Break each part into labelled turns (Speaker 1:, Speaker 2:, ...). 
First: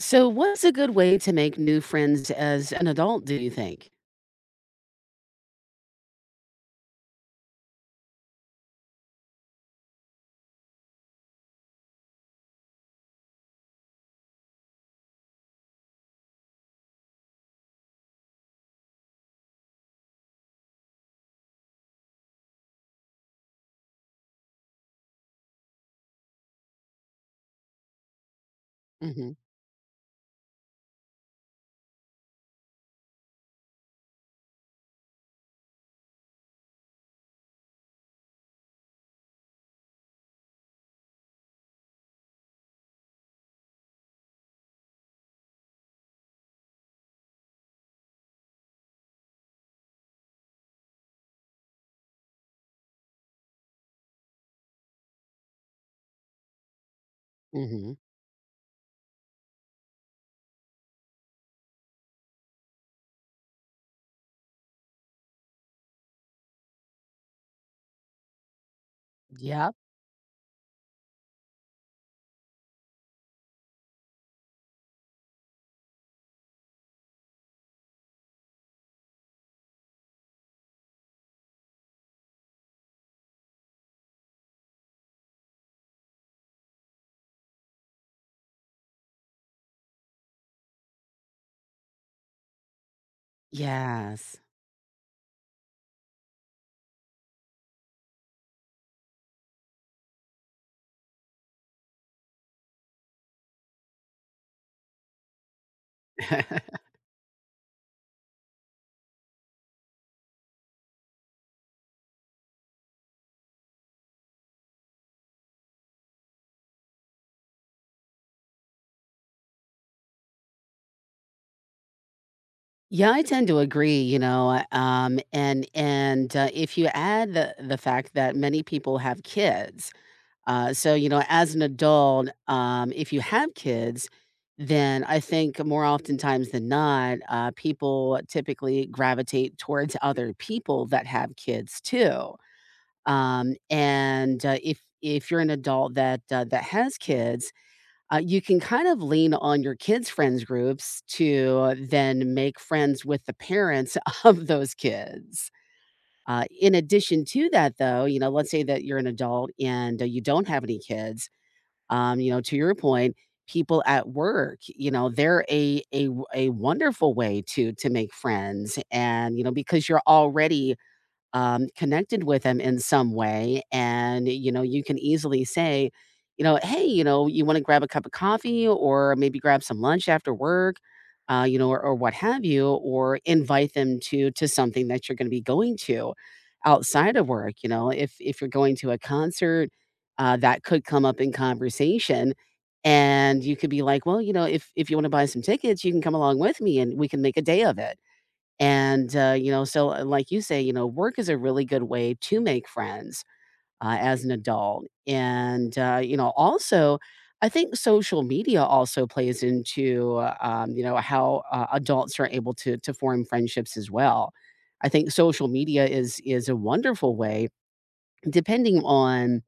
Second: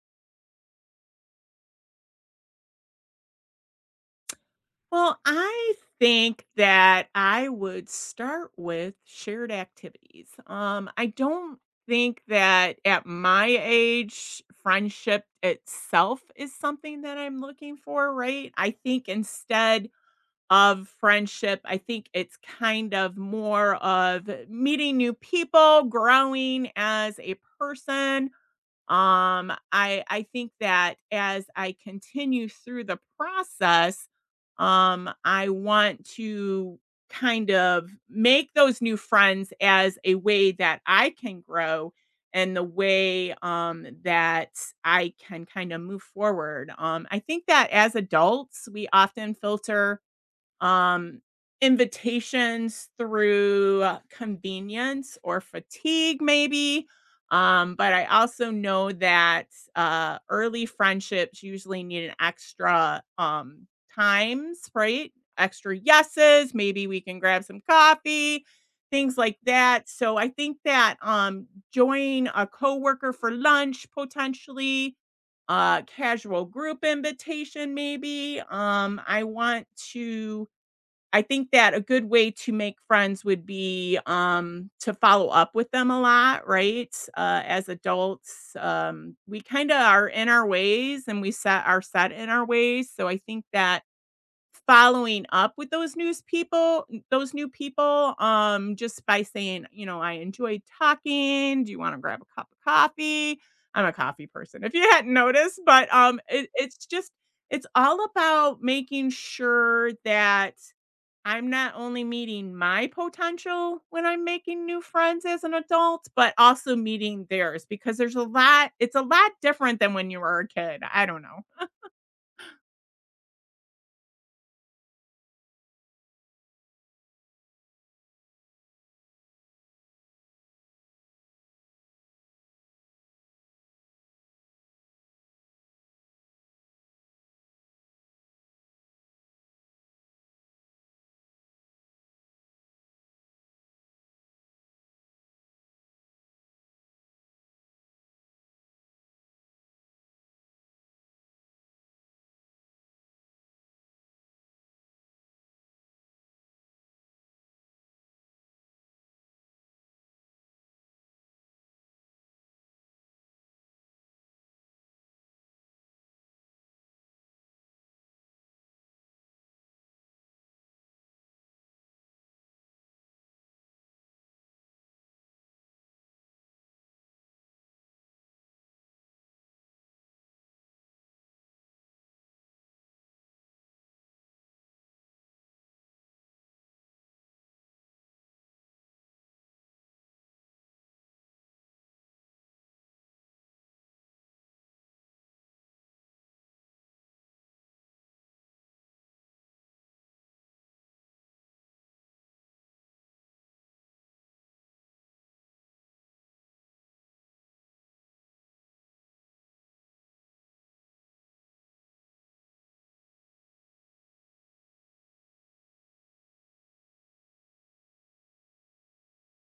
Speaker 1: So, what's a good way to make new friends as an adult, do you think?
Speaker 2: Well, I think that I would start with shared activities. I don't think that at my age, friendship itself is something that I'm looking for, right? I think instead of friendship, I think it's kind of more of meeting new people, growing as a person,
Speaker 1: Mhm,
Speaker 2: I think that as I continue through the process, I want to kind of make those new friends as a way that I can grow and the way that I can kind of move forward. I think that as adults, we often filter um, invitations through convenience or fatigue, maybe. But
Speaker 1: mhm.
Speaker 2: I also know that early friendships usually need an extra times, right? Extra yeses. Maybe we can grab some coffee, things like
Speaker 1: Yep.
Speaker 2: that. So I think that join a coworker for lunch potentially, casual group invitation, maybe. I want to I think that a good way to make friends would be, to follow up with them a lot, right? As adults, we kinda are in our ways and we set are set in our ways, so I think that
Speaker 1: Yes.
Speaker 2: following up with those new people, just by saying, you know, "I enjoyed talking, do you wanna grab a cup of coffee?" I'm a coffee person, if you hadn't noticed, but, it's just it's all about making sure that I'm not only meeting my potential when I'm making new friends as an adult, but also meeting theirs because there's a lot it's a lot different than when you were a kid. I don't know.
Speaker 1: Yeah, I tend to agree, and if you add the fact that many people have kids, so as an adult, if you have kids, then I think more oftentimes than not, people typically gravitate towards other people that have kids too. And if you're an adult that has kids, you can kind of lean on your kids' friends groups to then make friends with the parents of those kids. In addition to that, though, you know, let's say that you're an adult and you don't have any kids. You know, to your point, people at work, you know, they're a wonderful way to make friends, and you know, because you're already connected with them in some way. And, you know, you can easily say, you know, hey, you know, you want to grab a cup of coffee or maybe grab some lunch after work, or or what have you, or invite them to something that you're going to be going to outside of work. You know, if you're going to a concert, that could come up in conversation. And you could be like, well, you know, if you want to buy some tickets, you can come along with me and we can make a day of it and, so like you say, you know, work is a really good way to make friends as an adult. And, you know, also, I think social media also plays into, you know, how adults are able to form friendships as well. I think social media is a wonderful way, depending on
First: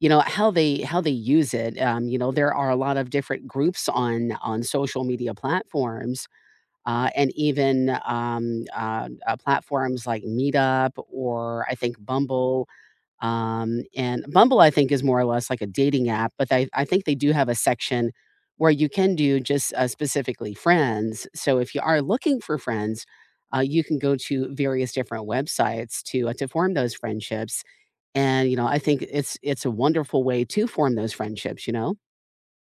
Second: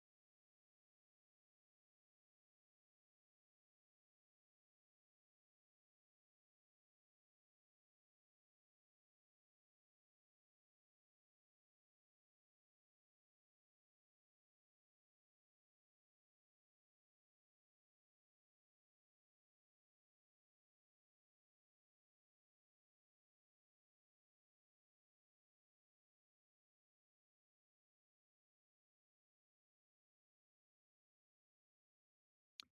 Speaker 1: you know how they use it. You know, there are a lot of different groups on social media platforms and even platforms like Meetup or I think Bumble. And Bumble, I think, is more or less like a dating app, but I think they do have a section where you can do just specifically friends. So if you are looking for friends, you can go to various different websites to form those friendships. And you know, I think it's a wonderful way to form those friendships. You know.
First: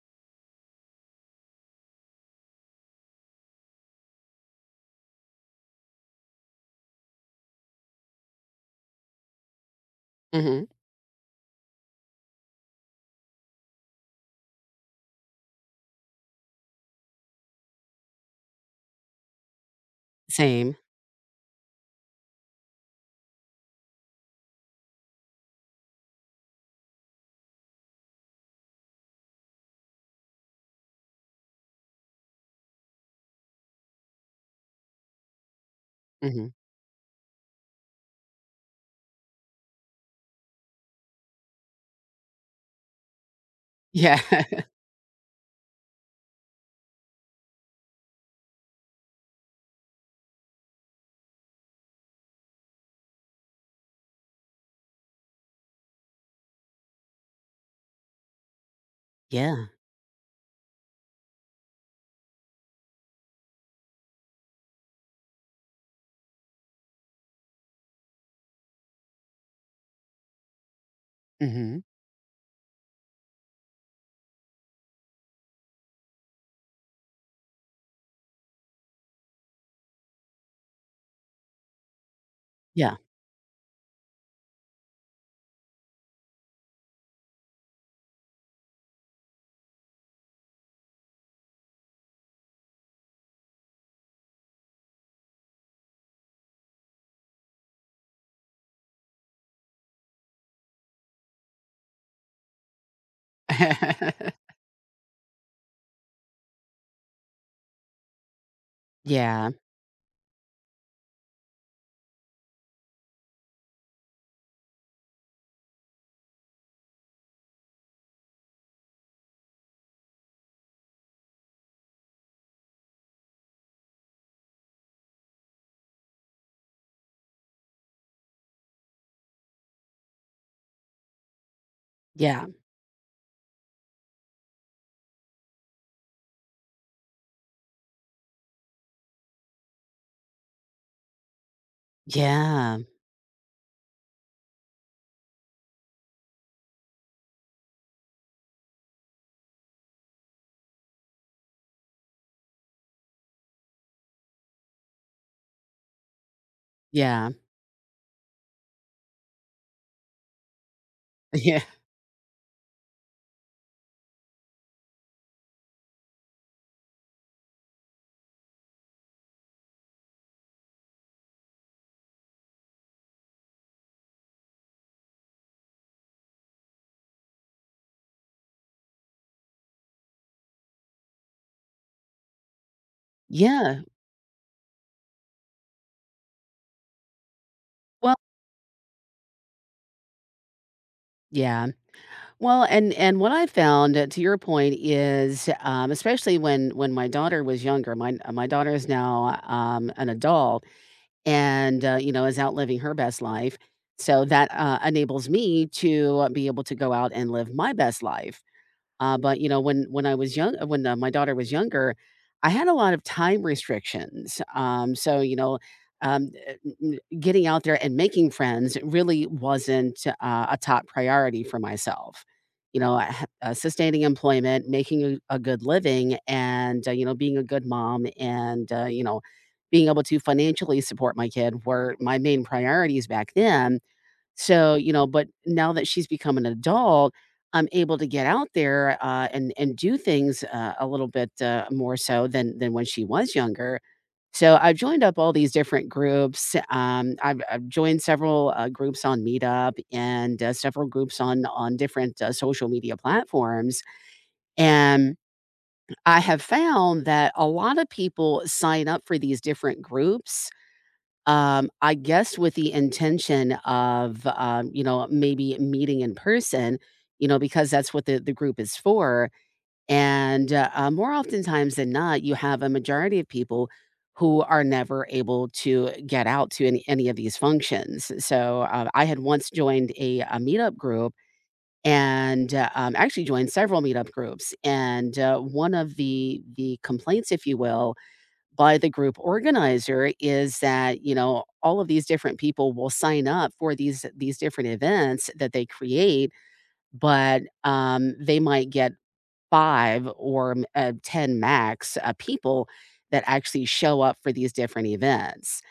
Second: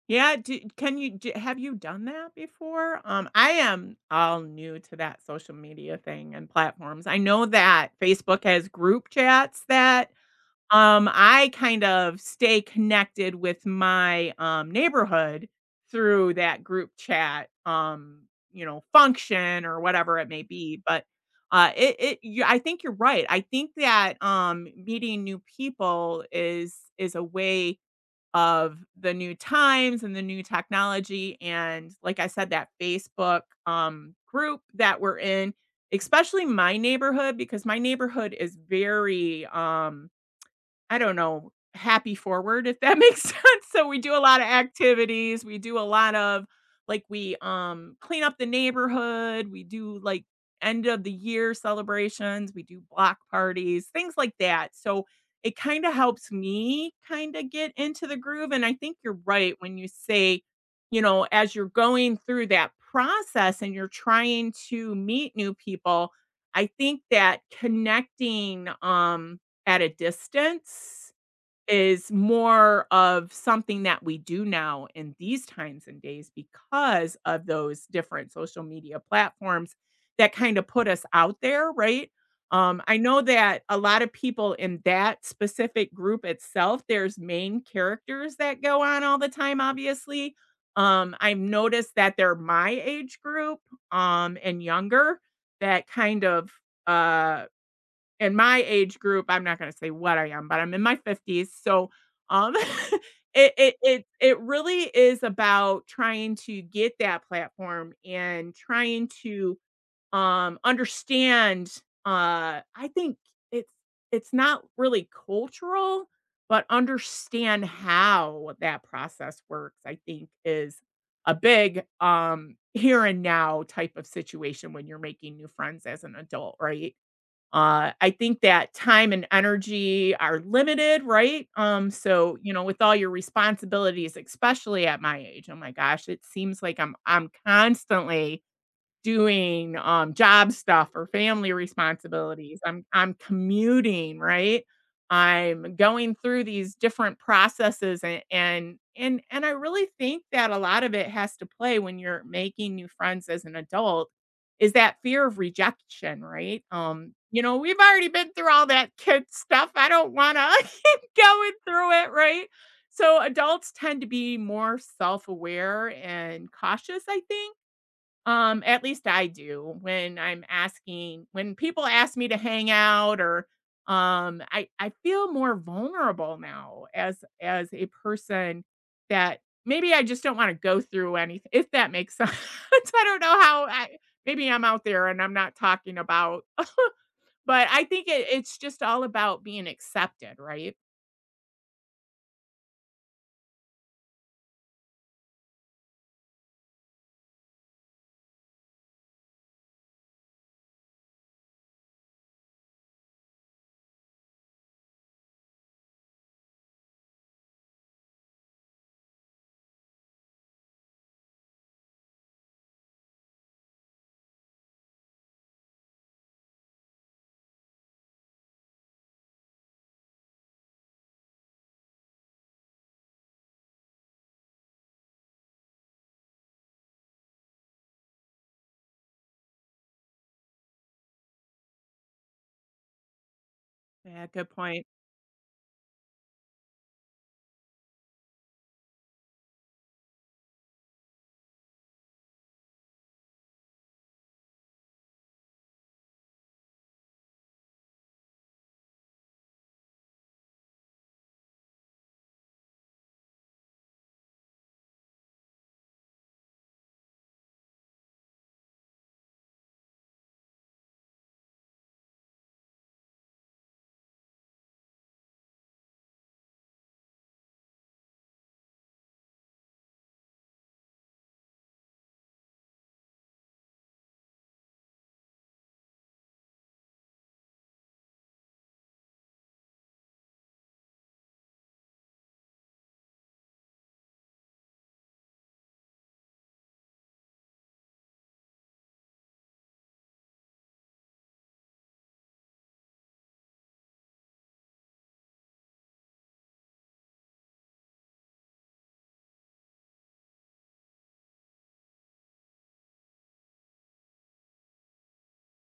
Speaker 2: Yeah, do, can you d have you done that before? I am all new to that social media thing and platforms. I know that Facebook has group chats that
Speaker 1: Hmm.
Speaker 2: I kind of stay connected with my, neighborhood through that group chat, function or whatever it may
Speaker 1: Same.
Speaker 2: be, but, it it you I think you're right. I think that, meeting new people is a way of the new times and the new technology, and like I said, that Facebook, group that we're in, especially
Speaker 1: Hmm.
Speaker 2: my neighborhood because my neighborhood is very, I don't know, happy forward, if that makes sense. So we do
Speaker 1: Yeah.
Speaker 2: a lot of activities. We do a lot of like we clean up the neighborhood, we do like end of the year celebrations, we do block parties, things like that. So it kind of helps me kind of get into the groove and I think you're right
Speaker 1: Yeah.
Speaker 2: when you say, you know, as you're going through that process and you're trying to meet new people, I think that connecting at a distance
Speaker 1: Hmm.
Speaker 2: is more of something that we do now in these times and days because of those different social media platforms that kind of put us out there, right?
Speaker 1: Yeah.
Speaker 2: I know that a lot of people in that specific group itself, there's main characters that go on all the time, obviously. I've noticed that they're my age group and younger that kind of uh, in my age group, I'm not gonna say what I am, but I'm in my 50s, so, um, it really is about trying to get that platform and trying
Speaker 1: Yeah,
Speaker 2: to, understand, I think it's it's not really cultural, but understand how that process works, I think is a big, here and now type of situation when you're making new friends as an adult, right? I think that time and energy are limited, right? So
Speaker 1: yeah,
Speaker 2: you know, with all your responsibilities, especially at my age, oh my gosh, it seems like I'm constantly doing, job stuff or family responsibilities.
Speaker 1: yeah,
Speaker 2: I'm commuting, right? I'm going through these different processes and I really think that a lot of it has to play when you're making new friends as an adult is that fear of rejection, right?
Speaker 1: yeah.
Speaker 2: You know, we've already been through all that kid stuff. I don't wanna keep going
Speaker 1: Yeah.
Speaker 2: through it, right? So adults tend to be more self-aware and cautious, I think at least I do when I'm asking when people ask me to hang out or I feel more vulnerable now as a person that maybe I just don't want to go through anything if that makes sense. I don't know how
Speaker 1: Yeah.
Speaker 2: I maybe I'm out there and I'm not talking about but I think
Speaker 1: Well,
Speaker 2: it's just all about being accepted, right?
Speaker 1: yeah. Well, and what I found, to your point, is especially when my daughter was younger. My daughter is now an adult, and you know, is out living her best life. So that enables me to be able to go out and live my best life. But you know, when I was young, when my daughter was younger, I had a lot of time restrictions. Getting out there and making friends really wasn't a top priority for myself. You know, sustaining employment, making a good living, and you know, being a good mom, and you know, being able to financially support my kid were my main priorities back then.
Speaker 2: Yeah, good
Speaker 1: So,
Speaker 2: point.
Speaker 1: you know, but now that she's become an adult, I'm able to get out there, and and do things, a little bit, more so than when she was younger. So I've joined up all these different groups. I've joined several, groups on Meetup and, several groups on different, social media platforms, and I have found that a lot of people sign up for these different groups I guess with the intention of, you know, maybe meeting in person, you know, because that's what the group is for. And more oftentimes than not, you have a majority of people who are never able to get out to any of these functions. So I had once joined a meetup group and actually joined several meetup groups. And one of the complaints, if you will, by the group organizer is that you know all of these different people will sign up for these different events that they create but they might get ten max people that actually show up for these different events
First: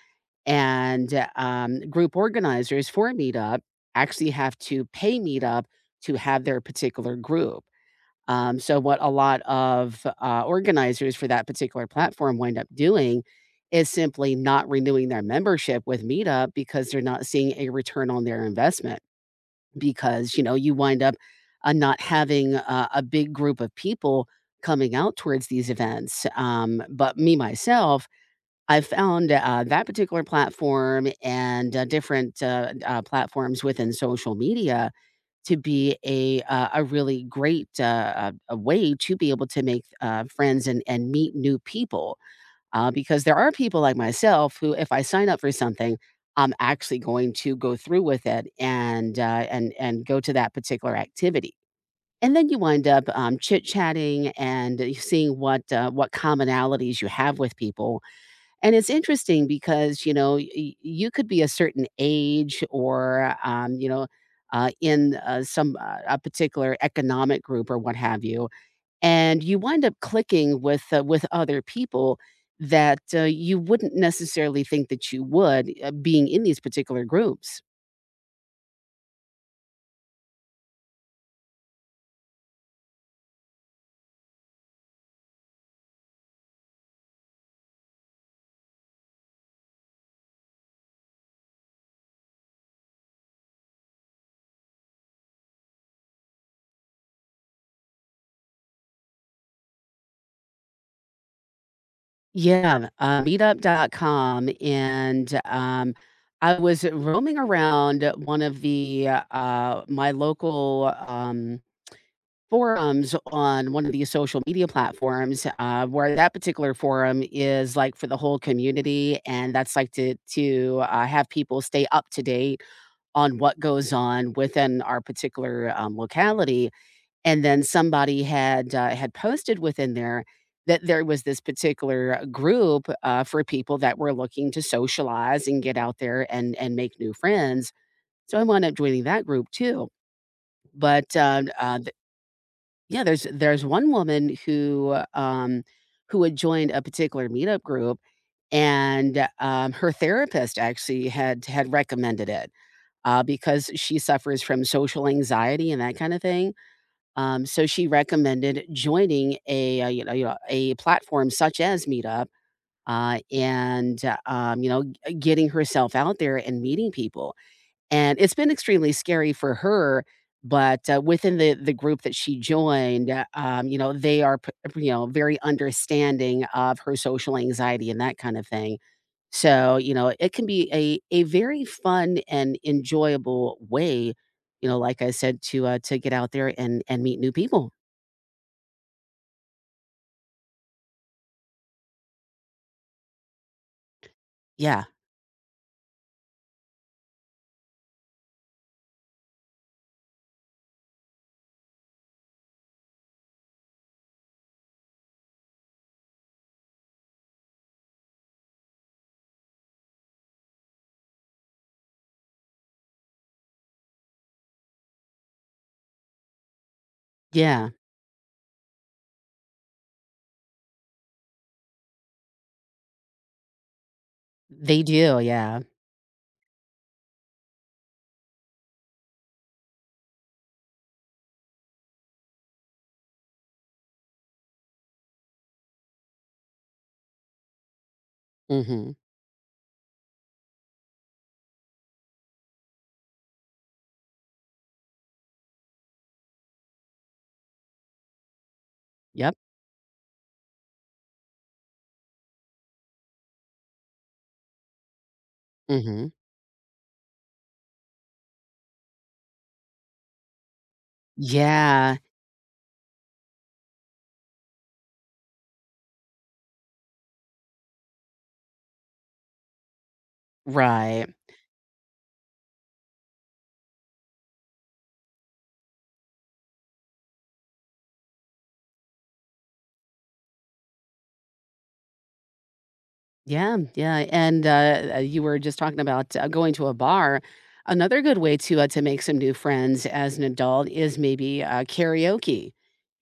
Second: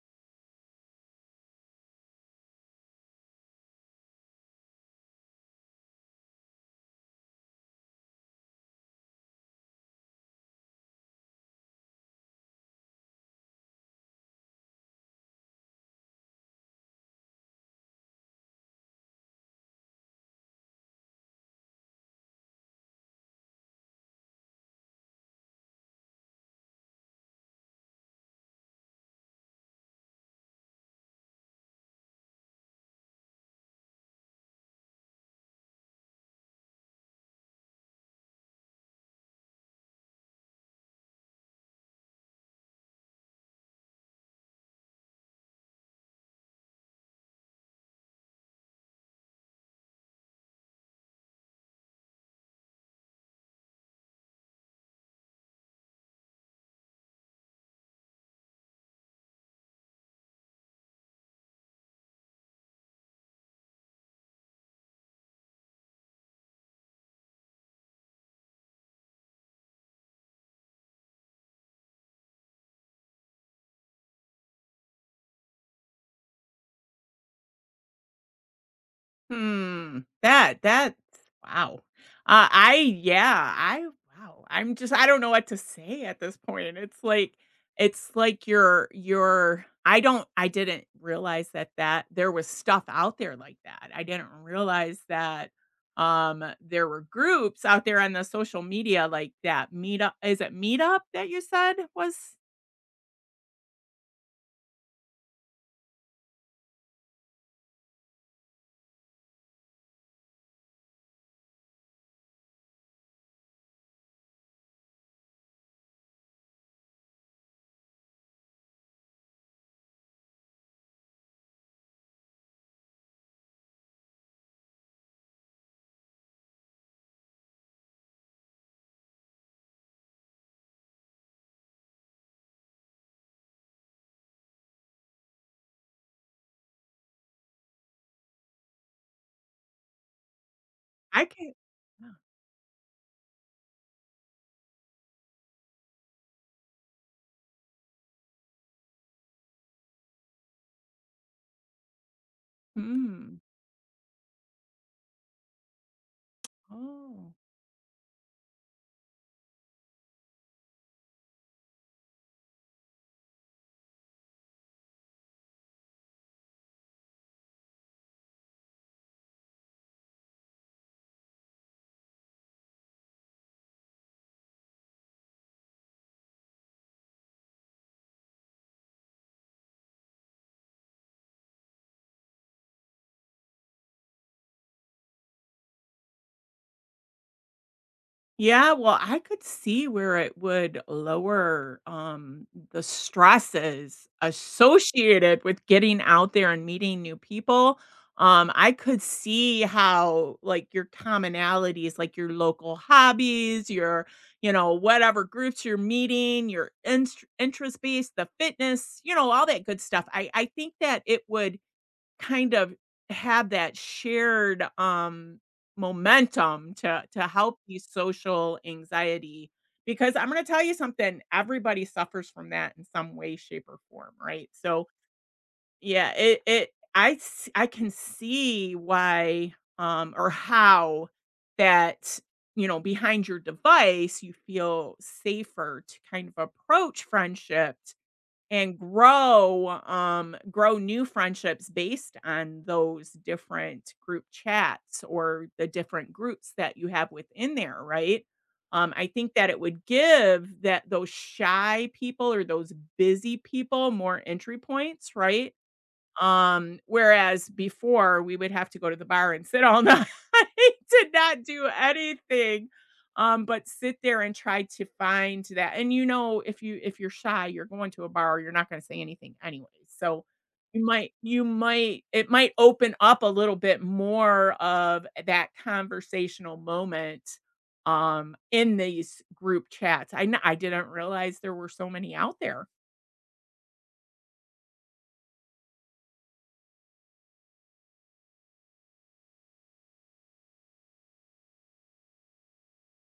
Speaker 1: and group organizers for meetup actually have to pay meetup to have their particular group. So what a lot of, organizers for that particular platform wind up doing is simply not renewing their membership with Meetup because they're not seeing a return on their investment. Because, you know, you wind up, not having a big group of people coming out towards these events. But me myself, I found, that particular platform and, different platforms within social media to be a really great a way to be able to make friends and meet new people because there are people like myself who, if I sign up for something, I'm actually going to go through with it and and and go to that particular activity. And then you wind up chit chatting and seeing what commonalities you have with people, and it's interesting because, you know, y you could be a certain age or, you know, in a particular economic group or what have you, and you wind up clicking with other people that, you wouldn't necessarily think that you would, being in these particular groups.
Speaker 2: Hmm, that's wow. I yeah, I wow. I'm just I don't know what to say at this point. It's like you're I didn't realize that there was stuff out there like that. I didn't realize that there were groups out there on the social media like that meetup is it meetup that you said was
Speaker 1: Yeah, meetup.com, and, I was roaming around one of the, my local, forums on one of these social media platforms, where that particular forum is like for the whole community, and that's like to have people stay up to date on what goes on within our particular, locality, and then somebody had, had posted within there that there was this particular group, for people that were looking to socialize and get out there and make new friends, so I wound up joining that group too, but,
Speaker 2: I can't oh,
Speaker 1: yeah, there's one woman who had joined a particular meetup group, and, her therapist actually had recommended it,
Speaker 2: hmm.
Speaker 1: because she suffers from social anxiety and that kind of thing,
Speaker 2: Oh.
Speaker 1: so she recommended joining you know, you know, a platform such as Meetup, and you know, g getting herself out there and meeting people. And it's been extremely scary for her, but, within the group that she joined, you know, they are p you know, very understanding of her social anxiety and that kind of thing. So, you know, it can be a very fun and enjoyable way, you know, like I said, to get out there and meet new people.
Speaker 2: Yeah, well, I could see where it would lower, the stresses
Speaker 1: Yeah.
Speaker 2: associated with getting out there and meeting new people. I could see how, like, your commonalities, like your local hobbies, your, you know, whatever groups you're meeting, your inst interest base, the fitness, you know, all that good stuff. I think that it would kind of had that shared, momentum to help
Speaker 1: Yeah.
Speaker 2: these social anxiety because I'm gonna tell you something, everybody suffers from that in some way, shape, or form, right?
Speaker 1: They
Speaker 2: So,
Speaker 1: do, yeah.
Speaker 2: yeah, I can see why, or how that you know behind your device you feel safer to kind of approach friendship and
Speaker 1: Mhm.
Speaker 2: grow new friendships based on those different group chats or the different groups that you have within there, right? Um, I think
Speaker 1: Yep.
Speaker 2: that it would give that those shy people or those busy people more entry points, right?
Speaker 1: Mhm.
Speaker 2: Um, whereas before we would have to go to the bar and sit all night to not do
Speaker 1: Yeah.
Speaker 2: anything, but sit there and try to find that. And you know, if you if you're shy, you're going to a bar, you're not going to say anything anyway. So you
Speaker 1: Right.
Speaker 2: might you might it might open up a little bit more of that conversational moment in these group chats. I didn't realize there were so many out there.
Speaker 1: Yeah, yeah, and, you were just talking about, going to a bar. Another good way to make some new friends as an adult is maybe, karaoke.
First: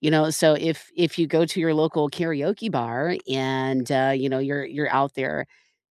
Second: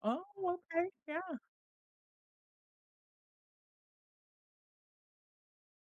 Speaker 1: You
Speaker 2: Oh,
Speaker 1: know, so
Speaker 2: okay.
Speaker 1: if you
Speaker 2: Yeah.
Speaker 1: go to your local karaoke bar and, you know, you're out there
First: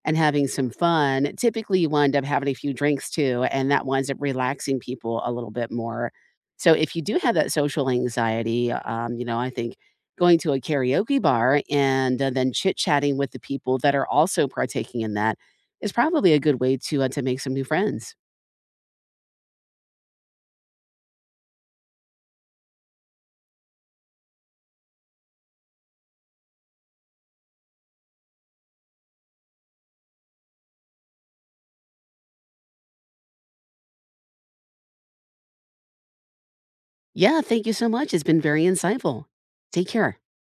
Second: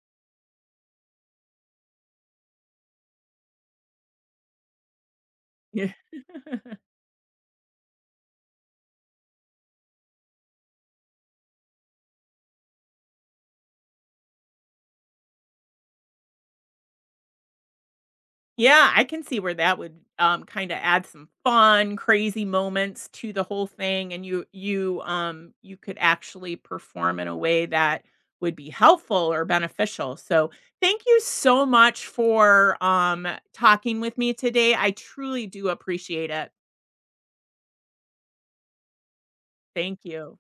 Speaker 1: and having some fun, typically you wind up having a few drinks too, and that winds up relaxing people a little bit
Speaker 2: Yeah.
Speaker 1: more. So if you do have that social anxiety, you know, I think going to a karaoke bar and, then chit-chatting with the people that are also partaking in that is probably a good way to make some new friends.
Speaker 2: Yeah, I can see where that would, kinda add some fun, crazy moments to the whole thing, and you could actually perform in a way that would be helpful or beneficial, so thank you so much for, talking with me today, I truly do appreciate it.
Speaker 1: Yeah, thank you so much. It's been very insightful. Take
Speaker 2: Thank
Speaker 1: care.
Speaker 2: you.